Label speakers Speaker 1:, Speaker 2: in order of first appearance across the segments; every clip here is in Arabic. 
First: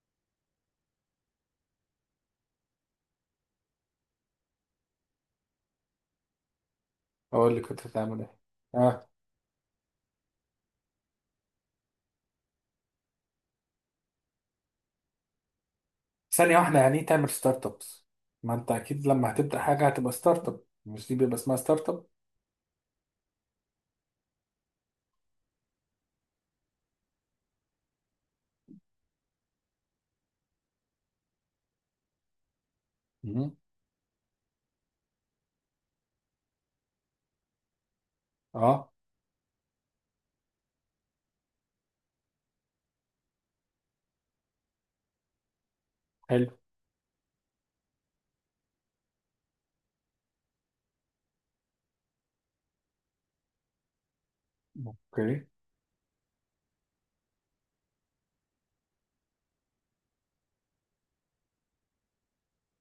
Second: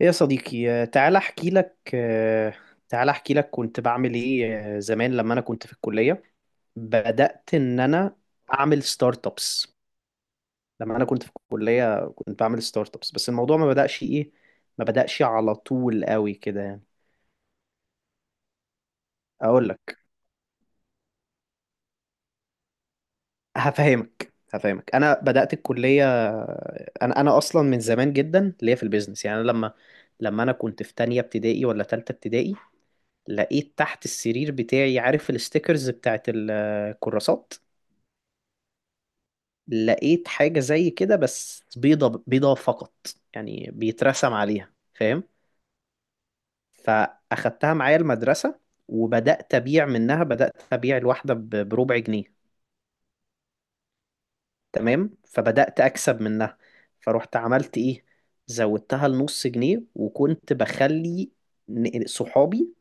Speaker 1: ايه يا صديقي تعالى احكي لك تعالى احكي لك كنت بعمل ايه زمان لما انا كنت في الكلية بدأت
Speaker 2: اقول لك
Speaker 1: ان
Speaker 2: كنت
Speaker 1: انا
Speaker 2: هتعمل ايه.
Speaker 1: اعمل
Speaker 2: اه.
Speaker 1: ستارت ابس. لما انا كنت في الكلية كنت بعمل ستارت ابس، بس الموضوع ما بدأش ايه، ما بدأش على طول قوي
Speaker 2: ثانيه
Speaker 1: كده
Speaker 2: واحده،
Speaker 1: يعني.
Speaker 2: يعني ايه تعمل ستارت ابس؟ ما انت اكيد لما هتبدا
Speaker 1: اقول
Speaker 2: حاجه
Speaker 1: لك،
Speaker 2: هتبقى ستارت اب، مش دي بيبقى اسمها ستارت اب؟
Speaker 1: هفهمك. انا بدأت الكلية، انا اصلا من زمان جدا ليا في البيزنس. يعني أنا لما انا كنت في تانية ابتدائي ولا تالتة ابتدائي،
Speaker 2: مهم.
Speaker 1: لقيت تحت السرير بتاعي، عارف الستيكرز بتاعت الكراسات،
Speaker 2: اه.
Speaker 1: لقيت حاجة زي كده بس بيضة بيضة فقط، يعني بيترسم عليها، فاهم؟
Speaker 2: حلو.
Speaker 1: فأخدتها معايا المدرسة وبدأت أبيع منها. بدأت أبيع الواحدة بربع جنيه، تمام،
Speaker 2: اوكي.
Speaker 1: فبدأت أكسب منها. فروحت عملت إيه، زودتها لنص جنيه وكنت بخلي صحابي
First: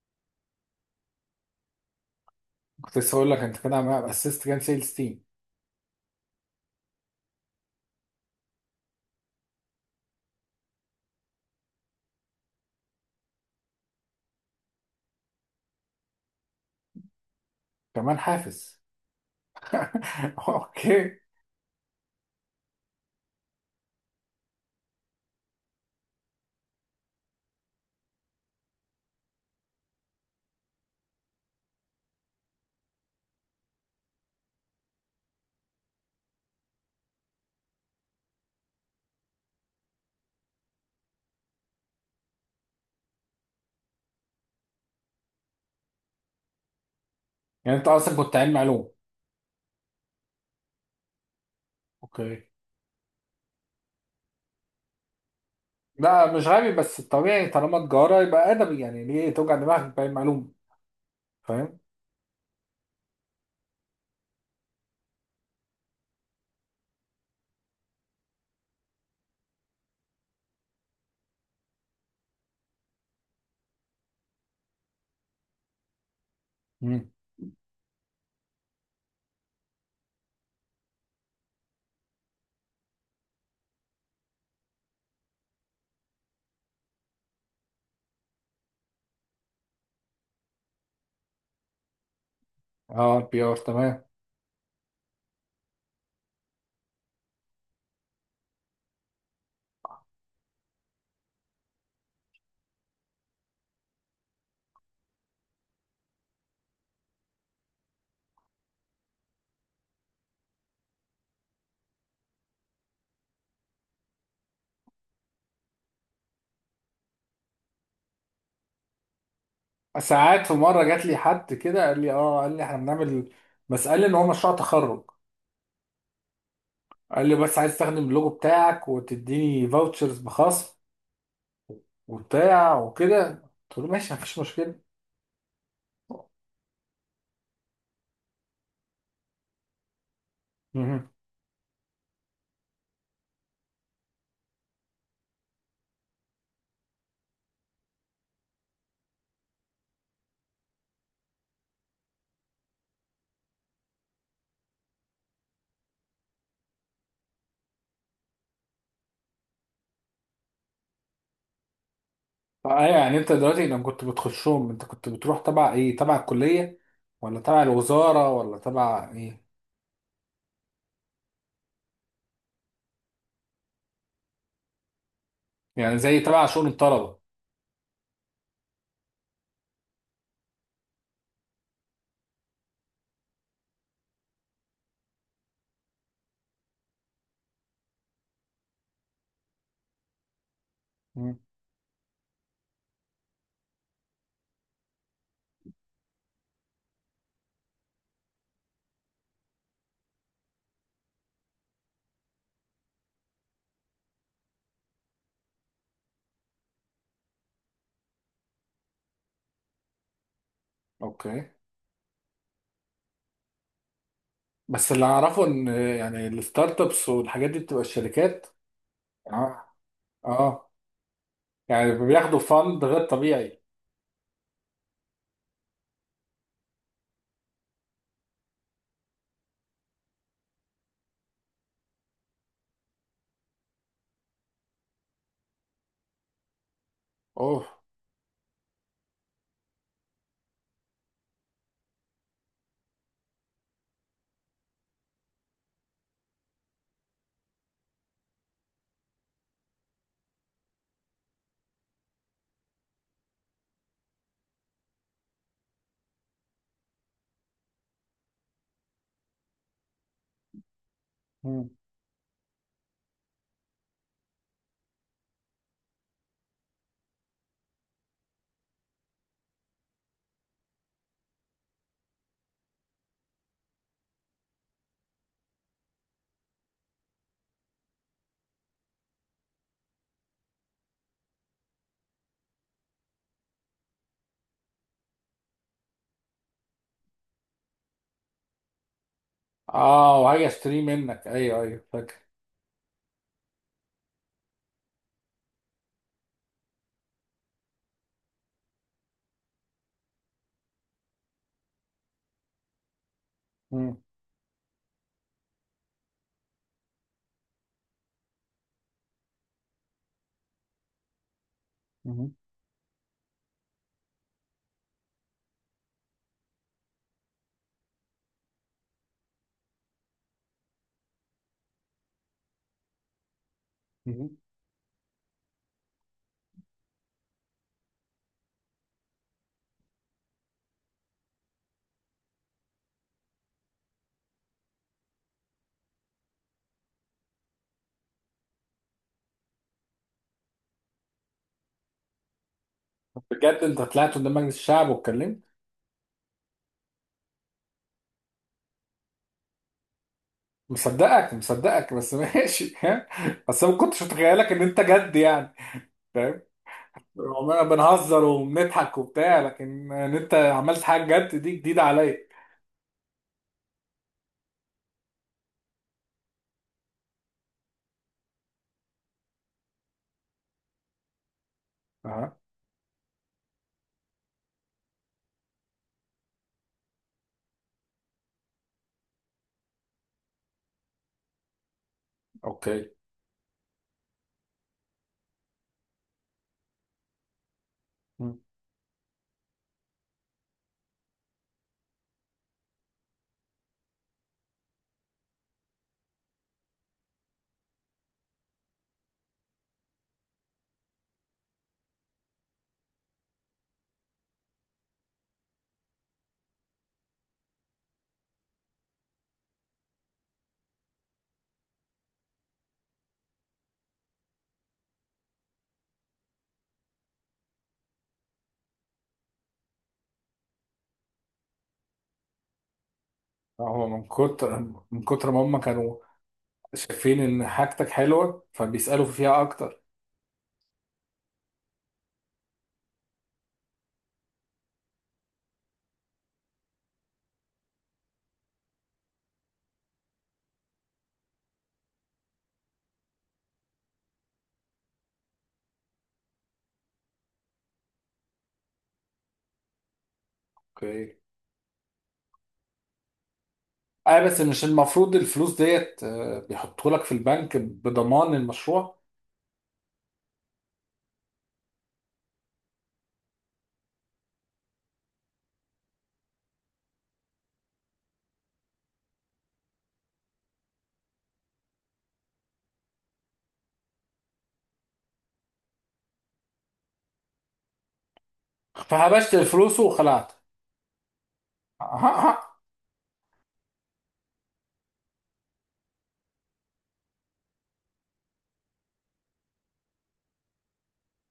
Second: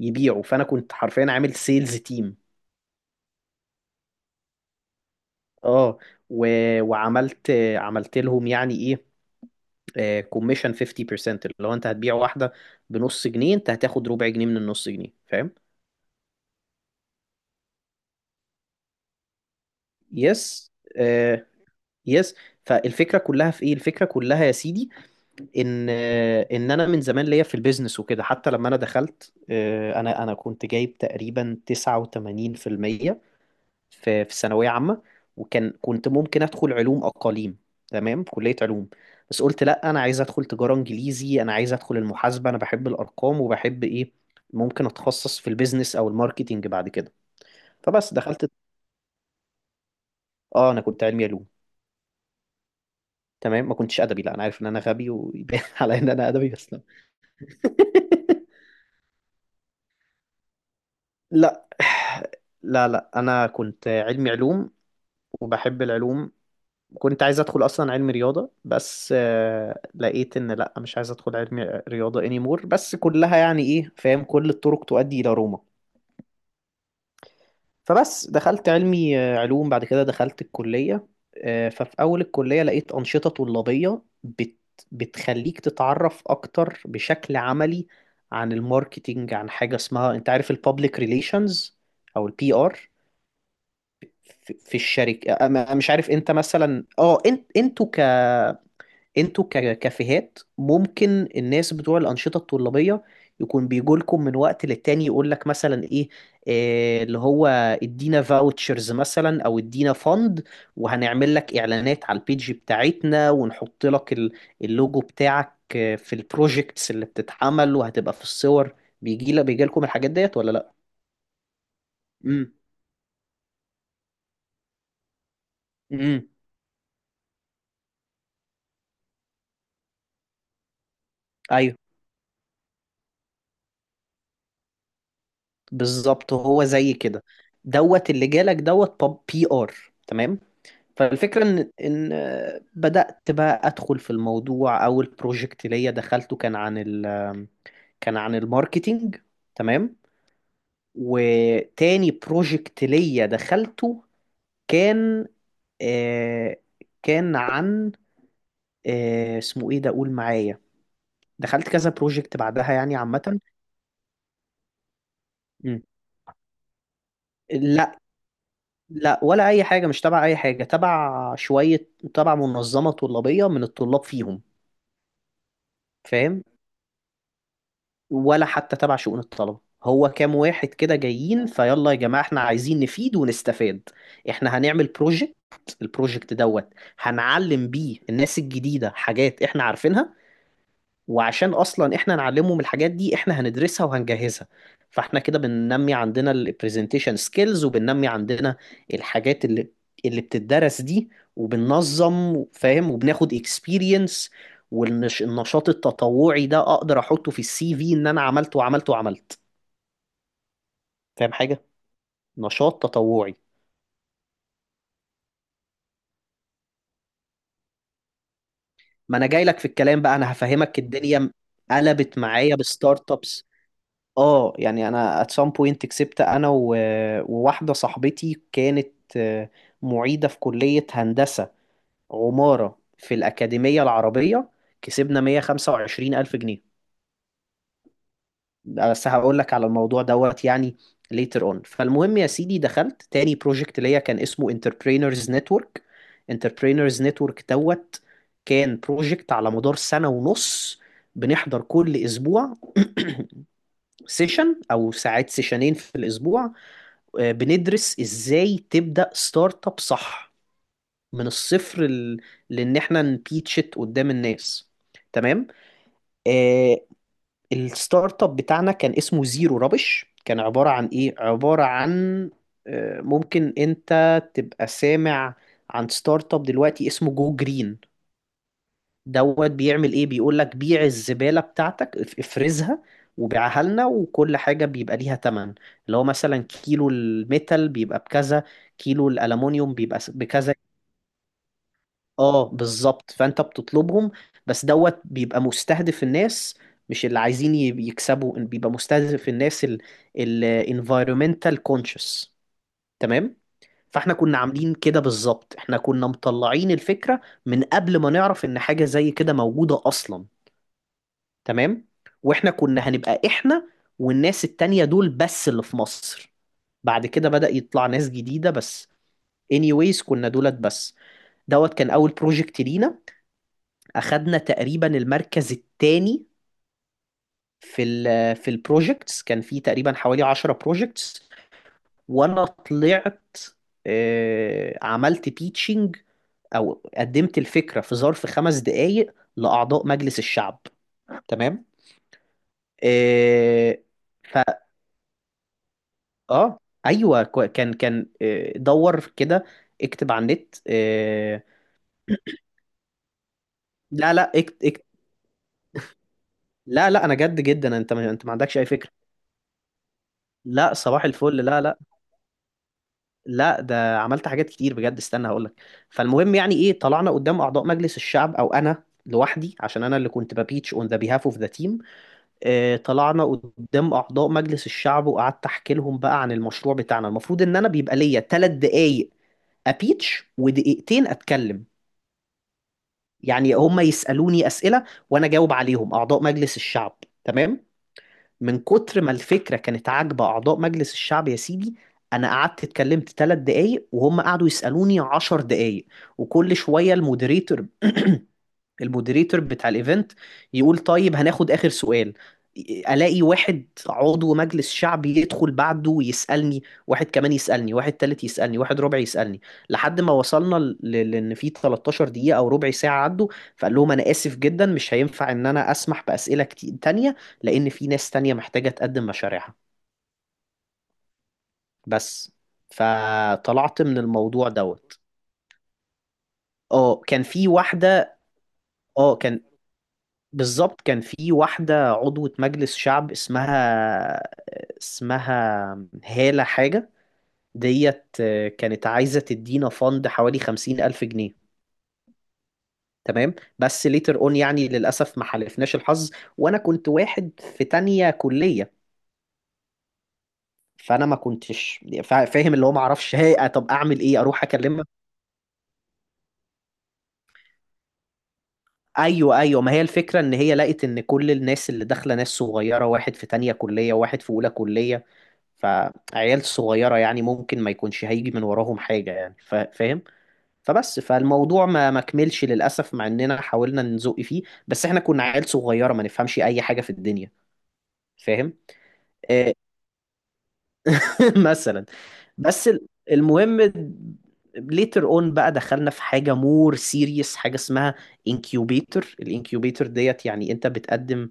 Speaker 1: يبيعوا. فأنا كنت حرفيا عامل سيلز تيم.
Speaker 2: كنت لسه اقول لك انت كده عم اسست كام سيلز تيم.
Speaker 1: اه و... وعملت، عملت لهم يعني ايه، كوميشن 50%، اللي هو انت هتبيع واحده بنص جنيه، انت هتاخد ربع جنيه من النص جنيه، فاهم؟
Speaker 2: كمان حافز.
Speaker 1: يس،
Speaker 2: اوكي.
Speaker 1: آه، يس. فالفكره كلها في ايه، الفكره كلها يا سيدي، ان انا من زمان ليا في البيزنس وكده. حتى لما انا دخلت انا كنت جايب تقريبا 89% في في ثانوية عامة، وكان كنت ممكن أدخل علوم أقاليم، تمام، كلية علوم. بس قلت لأ، أنا عايز أدخل تجارة إنجليزي، أنا عايز أدخل المحاسبة، أنا بحب الأرقام وبحب إيه، ممكن أتخصص في البيزنس أو الماركتينج بعد كده.
Speaker 2: يعني انت
Speaker 1: فبس
Speaker 2: اصلا كنت
Speaker 1: دخلت،
Speaker 2: علم علوم؟
Speaker 1: آه، أنا كنت علمي علوم،
Speaker 2: اوكي.
Speaker 1: تمام. ما كنتش أدبي، لأ، أنا عارف إن أنا غبي ويبان على إن أنا
Speaker 2: لا مش
Speaker 1: أدبي،
Speaker 2: غبي،
Speaker 1: بس لأ.
Speaker 2: بس الطبيعي طالما تجاره يبقى ادبي، يعني ليه توجع دماغك بعلم علوم؟
Speaker 1: لا.
Speaker 2: فاهم.
Speaker 1: لا أنا كنت علمي علوم وبحب العلوم. كنت عايز ادخل اصلا علم رياضه، بس لقيت ان لا، مش عايز ادخل علم رياضه anymore. بس كلها يعني ايه، فاهم، كل الطرق تؤدي الى روما.
Speaker 2: مم.
Speaker 1: فبس دخلت علمي علوم. بعد كده دخلت الكليه. ففي اول الكليه لقيت انشطه طلابيه بتخليك تتعرف اكتر بشكل عملي عن الماركتينج، عن حاجه اسمها، انت عارف، البابليك ريليشنز او البي ار
Speaker 2: اه، البي ار تمام.
Speaker 1: في في الشركه. أنا- أنا مش عارف انت مثلا، اه، انت ككافيهات ممكن الناس بتوع الأنشطة الطلابية يكون بيجولكم من وقت للتاني، يقول لك مثلا ايه، اللي هو ادينا فاوتشرز مثلا او ادينا فند، وهنعمل لك اعلانات على البيج بتاعتنا، ونحط لك اللوجو بتاعك في البروجيكتس اللي بتتعمل وهتبقى في الصور. بيجي لك، بيجي لكم الحاجات ديت
Speaker 2: ساعات
Speaker 1: ولا
Speaker 2: في
Speaker 1: لا؟
Speaker 2: مره جات لي حد كده، قال لي اه
Speaker 1: امم.
Speaker 2: قال لي احنا بنعمل، بس قال لي ان هو مشروع تخرج،
Speaker 1: امم.
Speaker 2: قال لي بس عايز استخدم اللوجو بتاعك وتديني فاوتشرز بخصم،
Speaker 1: ايوه،
Speaker 2: وبتاع وكده. قلت له ماشي، مفيش مشكله.
Speaker 1: بالظبط، هو زي كده دوت. اللي جالك دوت بي ار، تمام.
Speaker 2: مهم.
Speaker 1: فالفكرة إن بدأت بقى أدخل في الموضوع. أول بروجكت ليا دخلته كان عن ال، كان عن الماركتينج، تمام. وتاني بروجكت ليا دخلته كان، آه، كان عن، آه، اسمه إيه ده، قول معايا. دخلت كذا بروجكت بعدها
Speaker 2: فأي،
Speaker 1: يعني
Speaker 2: يعني انت
Speaker 1: عامة.
Speaker 2: دلوقتي لما كنت بتخشهم، انت كنت بتروح تبع
Speaker 1: مم.
Speaker 2: ايه، تبع الكليه ولا تبع
Speaker 1: لا.
Speaker 2: الوزاره ولا تبع
Speaker 1: لا،
Speaker 2: ايه؟
Speaker 1: ولا أي حاجة، مش تبع أي حاجة، تبع شوية، تبع منظمة طلابية من الطلاب فيهم،
Speaker 2: يعني زي
Speaker 1: فاهم؟
Speaker 2: تبع شؤون الطلبه.
Speaker 1: ولا حتى تبع شؤون الطلبة. هو كام واحد كده جايين، فيلا يا جماعة احنا عايزين نفيد ونستفاد، احنا هنعمل بروجكت، البروجكت دوت هنعلم بيه الناس الجديدة حاجات احنا عارفينها.
Speaker 2: مم.
Speaker 1: وعشان اصلا احنا نعلمهم من الحاجات دي، احنا هندرسها وهنجهزها. فاحنا كده بننمي عندنا البرزنتيشن سكيلز، وبننمي عندنا الحاجات اللي بتدرس دي، وبننظم، فاهم، وبناخد اكسبيرينس. والنشاط التطوعي ده اقدر احطه في السي في، ان انا عملت وعملت وعملت، فاهم،
Speaker 2: اوكي.
Speaker 1: حاجة نشاط تطوعي.
Speaker 2: بس اللي اعرفه ان يعني الستارت ابس والحاجات دي بتبقى الشركات.
Speaker 1: ما انا جاي لك
Speaker 2: اه،
Speaker 1: في الكلام بقى، انا
Speaker 2: اه،
Speaker 1: هفهمك. الدنيا
Speaker 2: يعني
Speaker 1: قلبت
Speaker 2: بياخدوا
Speaker 1: معايا
Speaker 2: فند غير
Speaker 1: بستارت ابس.
Speaker 2: طبيعي.
Speaker 1: اه، يعني انا at some point كسبت انا وواحده صاحبتي كانت، آه، معيده في كليه هندسه عماره في الاكاديميه العربيه، كسبنا 125 الف جنيه.
Speaker 2: اوه.
Speaker 1: بس هقول لك على الموضوع دوت يعني later on. فالمهم يا سيدي، دخلت تاني بروجكت ليا كان اسمه Entrepreneurs Network. Entrepreneurs Network دوت كان بروجكت على مدار سنه ونص، بنحضر كل اسبوع سيشن، او ساعات سيشنين في الاسبوع، بندرس ازاي تبدأ ستارت اب، صح، من
Speaker 2: مم.
Speaker 1: الصفر لان احنا نبيتشت قدام الناس، تمام. آه، الستارت اب بتاعنا كان اسمه زيرو رابش، كان عبارة عن ايه، عبارة عن، آه، ممكن انت تبقى سامع عن ستارت اب دلوقتي اسمه جو جرين دوت، بيعمل ايه، بيقول لك بيع الزبالة بتاعتك، افرزها وبيعها لنا، وكل حاجة بيبقى ليها تمن، اللي هو مثلا كيلو الميتال بيبقى بكذا، كيلو الألمونيوم بيبقى
Speaker 2: اه وهاجي
Speaker 1: بكذا.
Speaker 2: اشتريه منك، ايوه ايوه فاكر.
Speaker 1: اه، بالظبط، فانت بتطلبهم. بس دوت بيبقى مستهدف الناس مش اللي عايزين يكسبوا، بيبقى مستهدف الناس ال، ال environmental conscious، تمام.
Speaker 2: مم.
Speaker 1: فاحنا كنا عاملين كده بالظبط، احنا كنا مطلعين الفكرة من قبل ما نعرف ان حاجة زي كده موجودة اصلا، تمام. واحنا كنا هنبقى احنا والناس التانية دول بس اللي في مصر، بعد كده بدأ يطلع ناس جديدة بس. anyways كنا دولت بس. دوت كان اول بروجكت لينا،
Speaker 2: مهم.
Speaker 1: اخدنا تقريبا المركز الثاني في ال، في البروجكتس، كان في تقريبا حوالي 10 بروجكتس. وانا طلعت، عملت تيتشنج، او قدمت الفكره في ظرف 5 دقائق لاعضاء مجلس الشعب، تمام.
Speaker 2: طب بجد
Speaker 1: آه،
Speaker 2: انت طلعت قدام
Speaker 1: ف
Speaker 2: مجلس الشعب واتكلمت؟
Speaker 1: اه، ايوه، كان دور كده، اكتب على النت.
Speaker 2: مصدقك
Speaker 1: آه،
Speaker 2: مصدقك، بس ماشي. ها. بس أنا ما كنتش
Speaker 1: لا لا
Speaker 2: متخيلك ان
Speaker 1: اكت
Speaker 2: انت
Speaker 1: اكت
Speaker 2: جد يعني. فاهم.
Speaker 1: لا لا، انا جد
Speaker 2: عمالنا
Speaker 1: جدا، انت ما،
Speaker 2: بنهزر
Speaker 1: انت ما عندكش اي فكره.
Speaker 2: وبنضحك وبتاع، لكن ان انت
Speaker 1: لا
Speaker 2: عملت
Speaker 1: صباح
Speaker 2: حاجه جد
Speaker 1: الفل،
Speaker 2: دي
Speaker 1: لا،
Speaker 2: جديده عليا.
Speaker 1: لا، ده عملت حاجات كتير بجد، استنى هقول لك. فالمهم يعني ايه، طلعنا قدام اعضاء مجلس الشعب، او انا لوحدي عشان انا اللي كنت ببيتش اون ذا بيهاف اوف ذا تيم.
Speaker 2: اها.
Speaker 1: طلعنا قدام اعضاء مجلس الشعب، وقعدت احكي لهم بقى عن المشروع بتاعنا. المفروض ان انا بيبقى ليا 3 دقايق ابيتش ودقيقتين اتكلم،
Speaker 2: اوكي.
Speaker 1: يعني هم يسألوني أسئلة وأنا أجاوب عليهم، أعضاء مجلس الشعب، تمام.
Speaker 2: مم.
Speaker 1: من كتر ما الفكرة كانت عاجبة أعضاء مجلس الشعب يا سيدي، أنا قعدت اتكلمت 3 دقايق، وهم قعدوا يسألوني 10 دقايق. وكل شوية المودريتور المودريتور بتاع الايفنت يقول طيب هناخد اخر سؤال، الاقي واحد عضو مجلس شعبي يدخل بعده ويسالني، واحد كمان يسالني، واحد تالت يسالني، واحد ربع يسالني، لحد ما وصلنا لان في 13 دقيقه او ربع ساعه عدوا. فقال لهم انا اسف جدا، مش هينفع ان انا اسمح باسئله كتير تانية، لان في ناس تانية محتاجه تقدم مشاريعها، بس. فطلعت
Speaker 2: هو
Speaker 1: من
Speaker 2: من
Speaker 1: الموضوع
Speaker 2: كتر
Speaker 1: دوت.
Speaker 2: من كتر ما هم كانوا
Speaker 1: اه
Speaker 2: شايفين
Speaker 1: كان
Speaker 2: ان
Speaker 1: في
Speaker 2: حاجتك
Speaker 1: واحده،
Speaker 2: حلوه فبيسالوا
Speaker 1: اه كان،
Speaker 2: فيها اكتر.
Speaker 1: بالظبط، كان في واحدة عضوة مجلس شعب اسمها، اسمها هالة حاجة ديت، كانت عايزة تدينا فند حوالي 50 ألف جنيه، تمام. بس ليتر اون يعني للأسف ما حالفناش الحظ، وأنا كنت واحد في تانية كلية. فأنا
Speaker 2: اوكي.
Speaker 1: ما كنتش فاهم اللي هو، ما اعرفش هي، طب أعمل إيه،
Speaker 2: اه بس
Speaker 1: أروح
Speaker 2: مش
Speaker 1: أكلمها.
Speaker 2: المفروض الفلوس ديت بيحطوا لك في البنك بضمان المشروع؟
Speaker 1: ايوه ايوه، ما هي الفكره ان هي لقت ان كل الناس اللي داخله ناس صغيره، واحد في تانية كليه وواحد في اولى كليه، فعيال صغيره، يعني ممكن ما يكونش هيجي من وراهم حاجه، يعني فاهم. فبس فالموضوع ما كملش للاسف، مع اننا حاولنا نزق فيه، بس احنا كنا عيال صغيره، ما نفهمش اي حاجه في الدنيا، فاهم.
Speaker 2: فهبشت
Speaker 1: آه،
Speaker 2: الفلوس وخلعت.
Speaker 1: مثلا. بس المهم، later on بقى دخلنا في حاجة more serious، حاجة اسمها incubator. الانكيوبيتور ديت يعني انت بتقدم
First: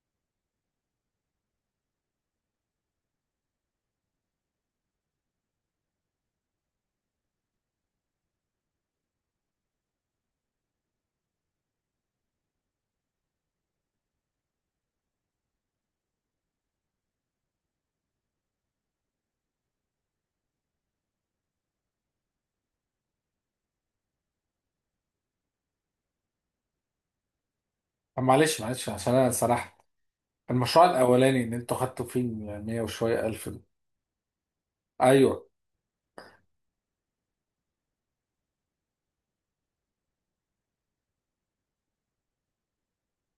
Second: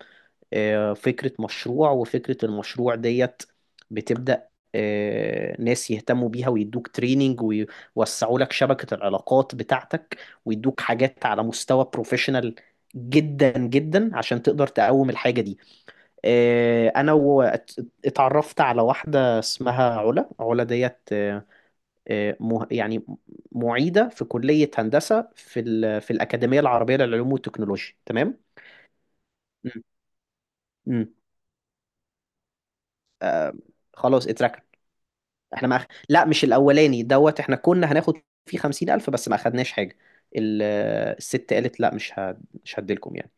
Speaker 1: فكرة مشروع، وفكرة المشروع ديت بتبدأ ناس يهتموا بيها ويدوك تريننج ويوسعوا لك شبكة العلاقات بتاعتك، ويدوك حاجات على مستوى بروفيشنال جدا جدا عشان تقدر تقوم الحاجة دي. آه، انا و- ات- اتعرفت على واحدة اسمها علا. علا ديت يعني معيدة في كلية هندسة في في الأكاديمية العربية للعلوم والتكنولوجيا،
Speaker 2: طب
Speaker 1: تمام؟
Speaker 2: معلش معلش، عشان انا
Speaker 1: مم.
Speaker 2: سرحت. المشروع
Speaker 1: مم.
Speaker 2: الاولاني ان انتوا خدتوا فيه ال 100 وشويه الف ده.
Speaker 1: خلاص اتركت.
Speaker 2: ايوه.
Speaker 1: احنا ما أخ... لا مش الاولاني دوت، احنا كنا هناخد فيه 50 الف بس ما اخدناش حاجه. ال... آه، الست قالت لا، مش هديلكم يعني.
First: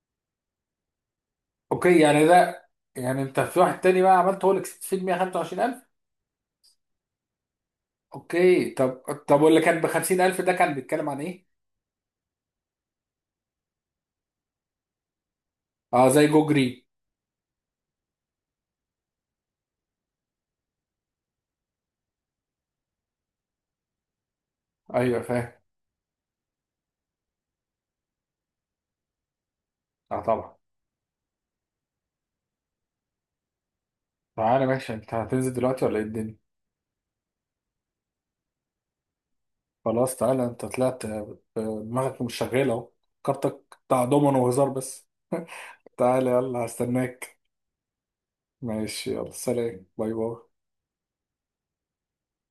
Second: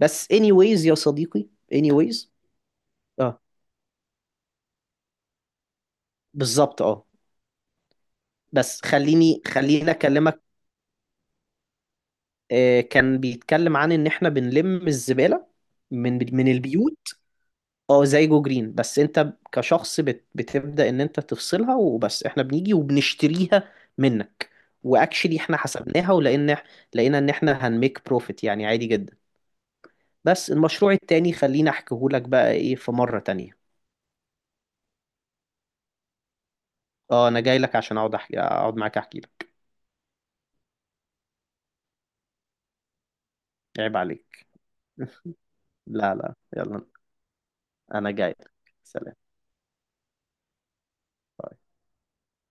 Speaker 1: بس anyways يا صديقي،
Speaker 2: اوكي يعني
Speaker 1: anyways.
Speaker 2: ده. يعني
Speaker 1: اه،
Speaker 2: انت في واحد تاني بقى عملت هو اللي كسبت فيه ال 125000.
Speaker 1: بالظبط، اه.
Speaker 2: اوكي.
Speaker 1: بس
Speaker 2: طب
Speaker 1: خليني،
Speaker 2: واللي كان ب
Speaker 1: خليني
Speaker 2: 50000
Speaker 1: اكلمك.
Speaker 2: ده كان بيتكلم عن ايه؟
Speaker 1: آه كان بيتكلم عن ان احنا بنلم الزباله
Speaker 2: اه زي
Speaker 1: من
Speaker 2: جو
Speaker 1: من
Speaker 2: جرين.
Speaker 1: البيوت. اه زي جو جرين، بس انت كشخص بتبدأ ان انت تفصلها وبس، احنا بنيجي وبنشتريها منك.
Speaker 2: ايوه
Speaker 1: واكشلي
Speaker 2: فاهم.
Speaker 1: احنا حسبناها، لقينا ان احنا هنميك بروفيت يعني عادي جدا.
Speaker 2: اه
Speaker 1: بس
Speaker 2: طبعا.
Speaker 1: المشروع التاني خليني احكيهولك بقى ايه في مرة تانية.
Speaker 2: تعالى ماشي، انت هتنزل دلوقتي ولا ايه الدنيا؟
Speaker 1: اه انا جاي لك عشان اقعد احكي، اقعد معاك احكي لك.
Speaker 2: خلاص تعالى، انت طلعت دماغك مش شغاله اهو. كارتك
Speaker 1: عيب
Speaker 2: بتاع دومن
Speaker 1: عليك.
Speaker 2: وهزار بس.
Speaker 1: لا
Speaker 2: تعالى
Speaker 1: لا
Speaker 2: يلا
Speaker 1: يلا،
Speaker 2: هستناك.
Speaker 1: انا جاي لك.
Speaker 2: ماشي
Speaker 1: سلام،
Speaker 2: يلا، سلام باي باي.
Speaker 1: باي.